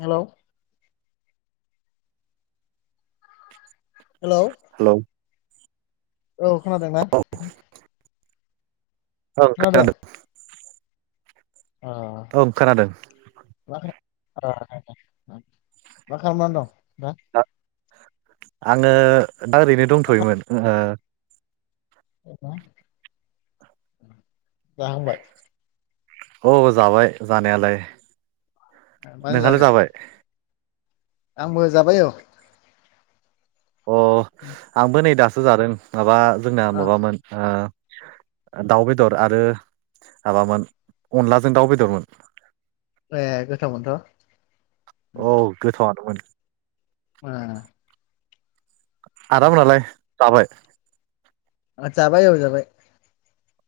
Hello. Hello. Hello औ खोनादों ना? औ खोनादों। ओ ओं खोनादों। मा मा खामनानै दं? दा आङो दा ओरैनो मा दंथ'योमोन ओओ। [unintelligible] जाखांबाय। औ जाबाय जानायालाय। मानो नोंहालाय जायाखै जाबाय? आंबो जाबाय औ। अ आंबो नै दा सो जादों माबा जोंना ओ माबामोन ओ दाउ बेदर आरो माबामोन अनलाजों दाउ बेदरमोन। ए गोथावमोनथ' उम। औ [unintelligible] वा। आराम नालाय जाबाय। जाबाय औ जाबाय।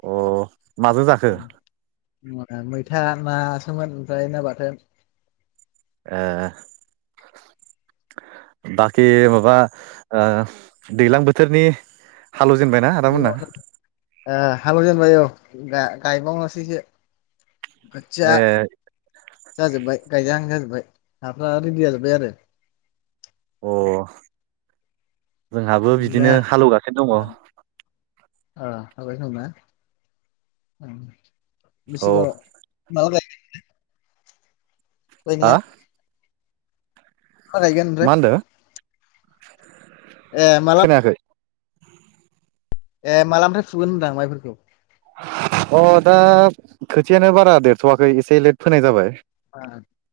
अ माजों जाखो? मैथा नासोमोन ओमफ्राय ना बाथोन। ए बाखि माबा ओ दैज्लां बोथोरनि हालौजेनबायना आदामोनना ओ हालौजेनबाय औ गा गायबावनोसैसो गोजा ए जाजोबाय गायजा हां जाजोबाय हाफोरा रिदि जाजोब्बाय आरो अ जोंहाबो दा बिदिनो हालौगासिनो दङ। [unintelligible] ओम बेसे गोबाव औ माला गाय हा ख्लैनिया। मा गायगोन ओमफ्राय मा होनदों [inaudible] ए माला? खोनायाखै ए मालानिफ्राय फुगोन होनदां माइफोरखौ? अ दा खोथियानो बारा देरथ'वाखै एसे लेट फोनाय जाबाय।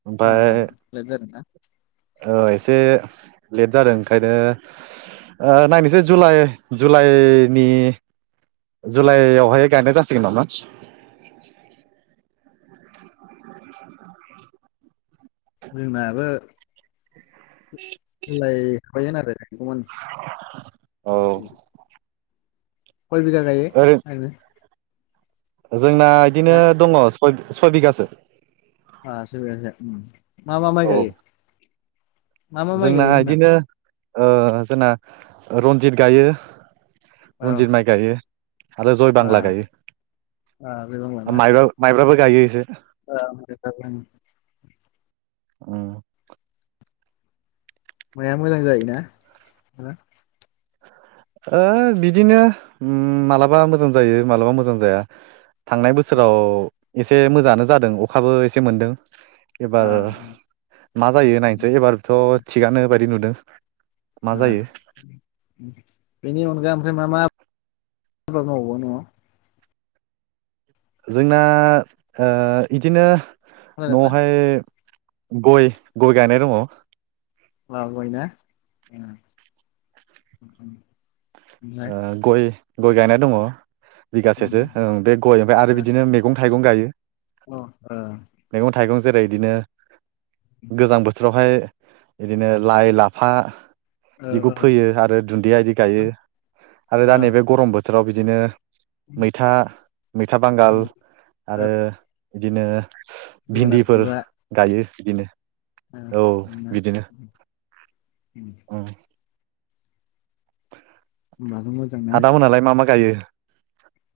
ओमफ्राय लेट जादोंना औ एसे लेट जादों ओंखायनो ओ नायनोसै जुलाइ जुलाइनि जुलाइयावहाय गायनाय जासिगोन नामा। जोंना बो [unintelligible] गुबुन औ सय बिघा गायो ओरै आङो जोंना इदिनो दङ सय-सयबिगासो [unintelligible] मा मा माइ औ गायो? मा मा माइ जोंना गायो होनदां इदिनो ओ जोंना रन्जित गायो। औ रनजित माइ गायो, आरो जय आ बांला गायो, आ बे बांलाना माइबा माइब्राबो गायो इसो [unintelligible] ओम। माया मोजां जायोना? ओ बिदिनो मालाबा मोजां जायो मालाबा मोजां जाया। थांनाय बोसोराव एसे मोजाङानो जादों अखाबो एसे मोनदों। एबार मा जायो नायनोसै एबारथ' थिगानो बायदि नुदों। मा आ जायो [inaudible] बिनि अनगा ओमफ्राय मा मा [inaudible] आबाद मावबावो न'आव? जोंना ओ इदिनो खोनादोंना न'वावहाय गय गय गायनाय दङ। औ गयना? [inaudible] ओ गय गय गायनाय दङ, बिगासेसो ओ बे गय ओमफ्राय आरो बिदिनो मैगं थाइगं गायो। अ ओ मैगं थाइगं जेरै इदिनो गोजां बोथोरावहाय इदिनो लाइ लाफा ओ बिदिखौ फोयो आरो दुन्दिया इदि गायो। आरो दा ओ नैबे गरम बोथो राव बिदिनो उम, मैथा मैथा बांगाल उम, ओ आरो बिदिनो भिन्दिफोर गायो। बिदिनो औ ओम बिदिनो [unintelligible] होमबाथ' मोजां ना [inaudible] आदा मोनालाय मा मा गायो?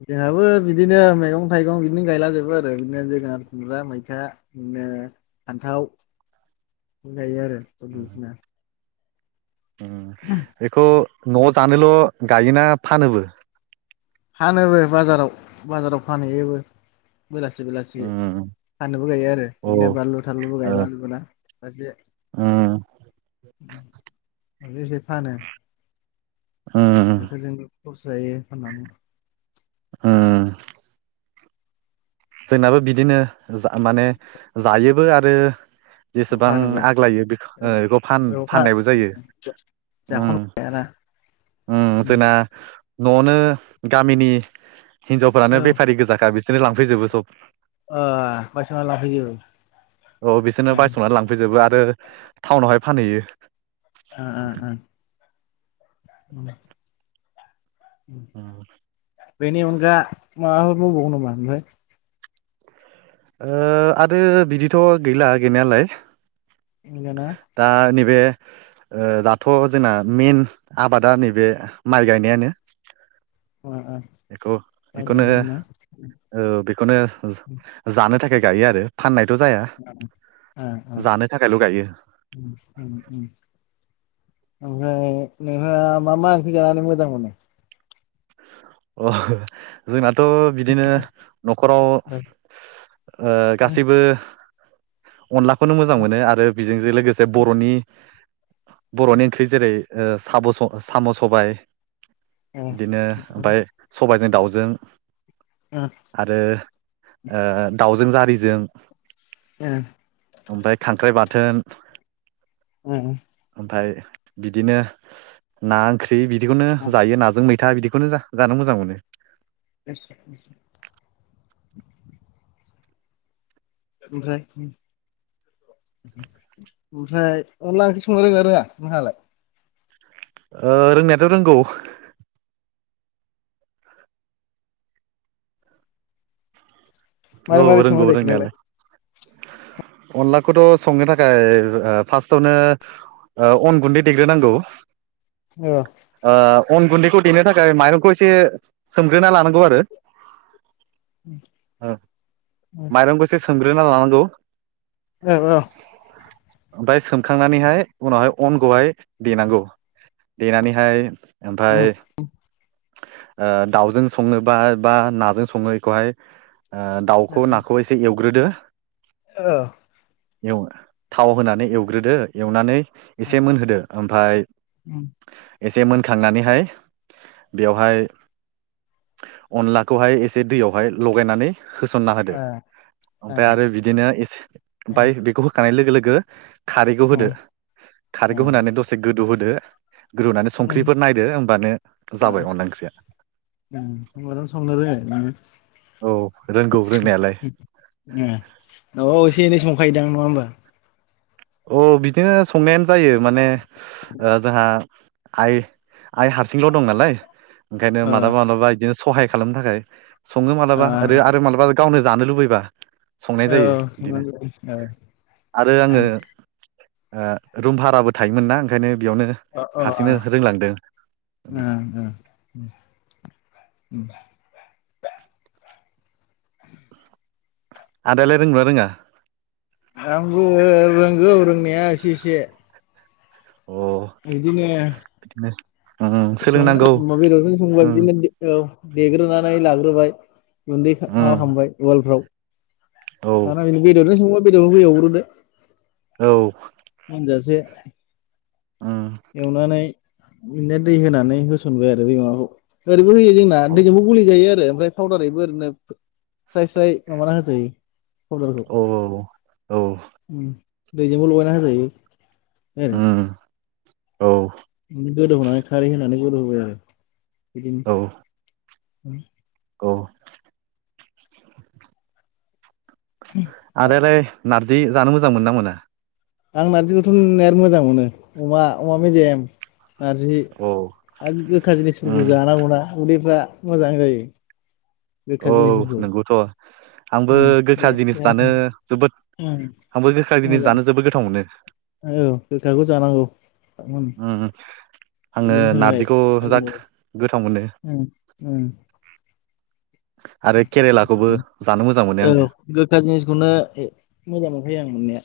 जोंहाबो बिदिनो मैगं थाइगं बिनो गायलाजोबो आरो बिदिनो जोगोनार, खुमब्रा, मैथा बिदिनो फान्थाव गायो आरो। बायदिसिना बेखौ न'आव जानोल' गायोना फानोबो? फानोबो बाजाराव बाजाराव फानहैयोबो। बेलासि बेलासि उम फाननोबो गायो आरो औ बिदिनो बानलु -थानलुबो ओ गायला [unintelligible] एसे उम एसे फानो। उम नोंसोरजोंबो खरस जायो फाननानै। ओम। जोंनाबो बिदिनो जा माने जायोबो आरो जेसेबां फानोबो आग्लायो बे बेखौ औ फा फाननायबो जायोओम जाख'नो हायाना ओम औ जोंना न'आवनो गामिनि हिनजावफ्रानो बेफारि गोजाखा बिसोरो लांफैजोबो। ओ बायस'ना लांफैयो। औ बिसोरनो बायस'नानै लांफैजोबो आरो टाउनावहाय फानहैयो। ओ ओ ओ। [unintelligible] ओम। बेनि अनगा माबाफोर मावबावो नामा ओमफ्राय? ओ आरो बिदिथ' गैला गैनायालाय। गैलाना दा नैबे ओ दाथ' जोंना मेन आबादा नैबे माइ गायनायानो। ओ ओ एखौ दा एखौनो गैलानो ना औ बेखौनो जानो [unintelligible] गायो आरो फाननाय [unintelligible] ओ ओ ओम थाखायल' गायो ओम ओम। ओमफ्राय नोंहा मा मा ओंख्रि जानानै मोजां मोनो? अ जोंनाथ' थ' बिदिनो न'खराव ओ ओमफ्राय गासैबो। अनलाखौनो मोजां मोनो आरो बेजोंजों लोगोसे बर'नि बर'नि ओंख्रि जेरै ओ साब साम' सबाय बिदिनो ओमफाय सबायाइजों दाउजों आरो ओ दाउजों जारिजों [inaudible] ओमफाय खांख्राइ बाद थोन। उम ओमफाय बिदिनो ना ओंख्रि बिदिखौनो जायो नाजों मैथा बिदि। खोनोजा। जानो मोजां मोनो। [unintelligible] ओमफ्राय ओमफ्राय अनला ओंख्रि संनो रोङा रोङा नोंहालाय? ओ रोंनायाथ' रोंगौ औ मारै मारै सङो रोंगौ दे खिनथालाय रोंनायालाय अनलाखौथ' संनो थाखाय ओ फार्स्टावनो ओ अन गुन्दै देग्रोनांगौ। औ। ओ अन गुन्दैखौ देनो थाखाय माइरंखौ एसे सोम। ग्रोना लानांगौ आरो माइरंखौसो सोमग्रो लांनांगौ औ औ ओमफ्राय सोमखांनानैहाय उनावहाय अनखौहाय देनांगौ देनानैहाय ओमफाय ओ दाउजों सङो बा बा नाजों सङो बेखौहाय ओ दाउखौ नाखौ एसे एवग्रोदो औ एव थाव होनानै एवग्रोदो एवनानै एसे मोनहोदो ओमफ्राय औ एसे मोनखांनानैहाय बेवहाय अनलाखौहाय एसे दैयावहाय लगायनानै होसनना होदो ओ ओ ओमफ्राय आरो बिदिनो एसे ओमफाय बेखौ होखांनाय लोगो लोगो गो खारैखौ ओ होदो ओ खारैखौ होनानै दसे गोदौ होदो ग्रोनानै उम संख्रिफोर नायदो होमबानो ओ जाबाय अनला ओंख्रिया उम होनबाथ' औ रोंगौ रोंनायालाय उम अ इसे इनै संखायो [unintelligible] नङा होमबा अ बिदिनो संनायानो जायो माने जोंहा आइ आइ हारसिंल दं नालाय ओंखायनो ओ मालाबा मालाबा इदिनो सहाय खालामनो थाखाय सङो ओ मालाबा ओरो आरो मालाबा। गावनो जानो लुबैबा। संनाय जायो बिदिनो आरो आङो [unintelligible] ओ रुम भाराबो थायोमोन ना ओंखायनो बेयावनो अ अ ओ हारसिंनो रोंलांदों ओ आदायालाय रोंगौना रोङा। आंबो रोंगौ रोंनाया एसे एसे। अ बिदिनो बिदिनो उम सोलोंनांगौ सङो बेदरजों संबा उम बिदिनो औ। देग्रोनानै लाग्रोबाय। उम [unintelligible] औ [unintelligible] बेदरखौ‌ एउग्रोबाय। औ मोनजा से। उम एवनानै। बिदिनो दै होनानै होसनबाय आरो बै‌ माबाखौ। बो होयो जोंना औ दैजोंबो गुलि जायो आरो। ओमफ्राय पाउदारैबो ओरैनो स्राय स्राय माबाना होजायो। पाउदारखौ औ औ औ। उम दैजोंबो लगायना होजायो। उम। औ। गोदौहोनानै खारै होनानै गोदौ होबाय आरो। बिदिनो औ [inaudible] औ। आदा लाय बि जानो मोजां मोनो ना मोना। आं नार्जिखौथ' नायाथ मोजां मोनो अमा अमा मेजेम। नारजि औ आरो गोखा उम जिनिसफोरखौ जानांगौना उदै फ्रा मोजां जायो। गोखा औ जिनिसफोरखौ नंगौथ'। आंबो उम बे गोखा जिनिस जानो उम जोबोद आंबो गोखा जिनिस मोजां जानो जोबोद गोथाव मोनो। औ गोखाखौ जानांगौ उम उ उ आङो उदैनि थाखाय नारजिखौ मोजां जा जायो गोथाव मोनो उम उम आरो केरेलाखौबो जानो मोजां मोनो आङो औ गोखा जिनिसखौनो मोजां मोनखायो आं मोननाया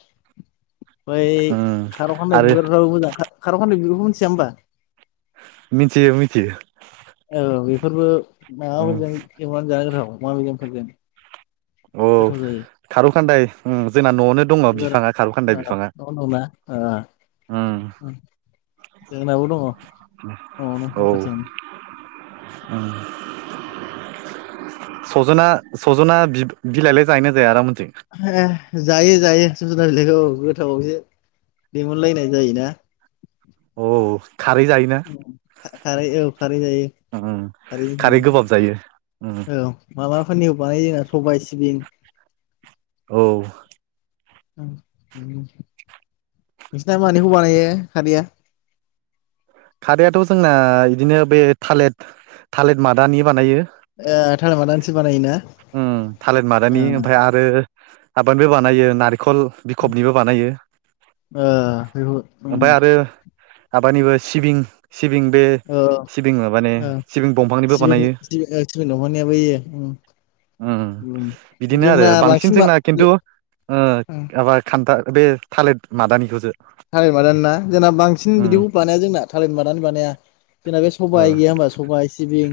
ओइ उम खार'खाना आरो बिबारफ्राबो मोजां खार'खान बिब मोनथिया होमबा मिथियो मिथियो औ बेफोरबो माबा उम जायो [unintelligible] जानो‌ गोथाव अमा बेदरफोरजों औ जायो खारौ खान्दाय जोंना न'आवनो दङ बिबारा बिफाङा खारौखान्दाय ओ बिफाङा न' उम जोंनाबो दङ न आवनो‌ औ आसोल सजना सजना बिलाइलाय जाहैनो जाया आरो हे जायो जायो सजना बिलाइखौ औ गोथावावसो लिमोनलायनाय जायोना औ खारै जायोना खारै औ खारै जायो खारैजों सङो खारै गोबाब जायो फानिखौ बानाय जोंना सबाय सिबिं औ नोंसिना मानिखौ बानायो खारैया खारैायाथ' जोंना बिदिनो बे थालिर थालिर मादानि बानायो ए थारमादानिसो बानायो ना थालिर मादानि ओमफ्राय आरो हाबानिबो बानायो नारेंखल बिखबनिबो बानायो ओ बेखौ उम ओमफ्राय आरो हाबानिबो सिबिं सिबिं बे आ सिबिं माबानि औ सिबिं दंफांनिबो बानायो सिबिं सिबिं दंहानिया बैयो उम बिदिनो आरो जोंना बांसिन मा जोंना खिन्थु माबा खान्था बे थालिर मादानिखौसो थालिर मादानि ना जोंना बांसिन उम बिदिखौ बानाया जोंना थालिर मादानि बानाया जोंना बे ओ सबाइ गैया होमबा सबाइ बिं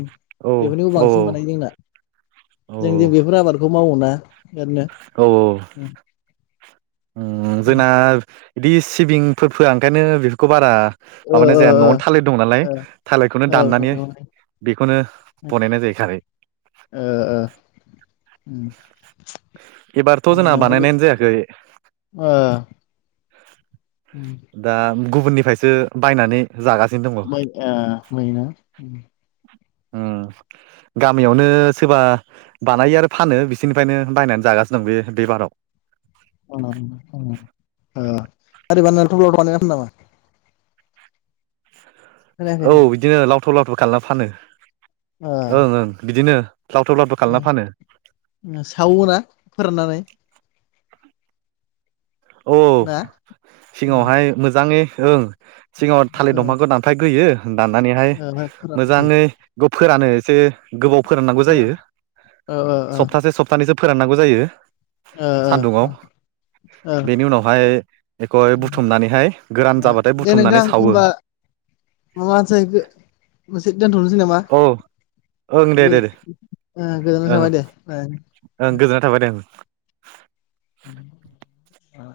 औ बेफोरनिबो औ बांसिन बानायो जोंना औ जों दि बेफोर आबादखौ मावो ना ओरैनो उ उम जोंना बिदि सिबिंफोर फोआ ओंखायनो बेफोरखौ बारा ओ माबानाय ओ जाया न'नो ओ थालिर दं नालाय थालिरखौनो ओ औ दाननानै थालिर बानायो बेखौनो बनायनाय जाहै खारै ओ ओ एबारथ' उम जोंना ओमफ्राय बे बानायनायानो जायाखै ओ उम दा गुबुननिफ्रायसो बायनानै जागासिनो दङ बा आ मायना ओ गामियावनो सोरबा बानायो आरो फानो बिसिोरनिफ्रायनो बायनानै जागासिनो दं बे बे बाराव [inaudible] खोनायाखै औ होनबा बिदिनो लावथाव लावथाव खालामना फानो ओ ओं ओं बिदिनो लावथाव लावथाव खालामना फानो ओ सावो ना फोराननानै औ ना ओ सिगाङावहाय मोजाङै ओं सिगाङाव थालिर फोरान दंफांखौ दानफायग्रोयो दाननानैहाय ओ फोरानसै मोजाङै फोरानो एसे गोबाव फोराननांगौ ओ जायो ओ ओ ओ सप्तासे सप्तानैजों फोराननांगौ जायो ओ सान्दुङाव ओ बेनि उनावहाय एखौ बुथुमनानैहाय गोरान ओ जाबाथाय दे बुथुमनानै नोंथां सावो। होमबा माबा मोनसे मोनसे दोनथ'नोसै नामा औ ओं ओ दे दे दे गोजोननाय ओं थाबाय दे ओं गोजोननाय थाबाय दे ओं औ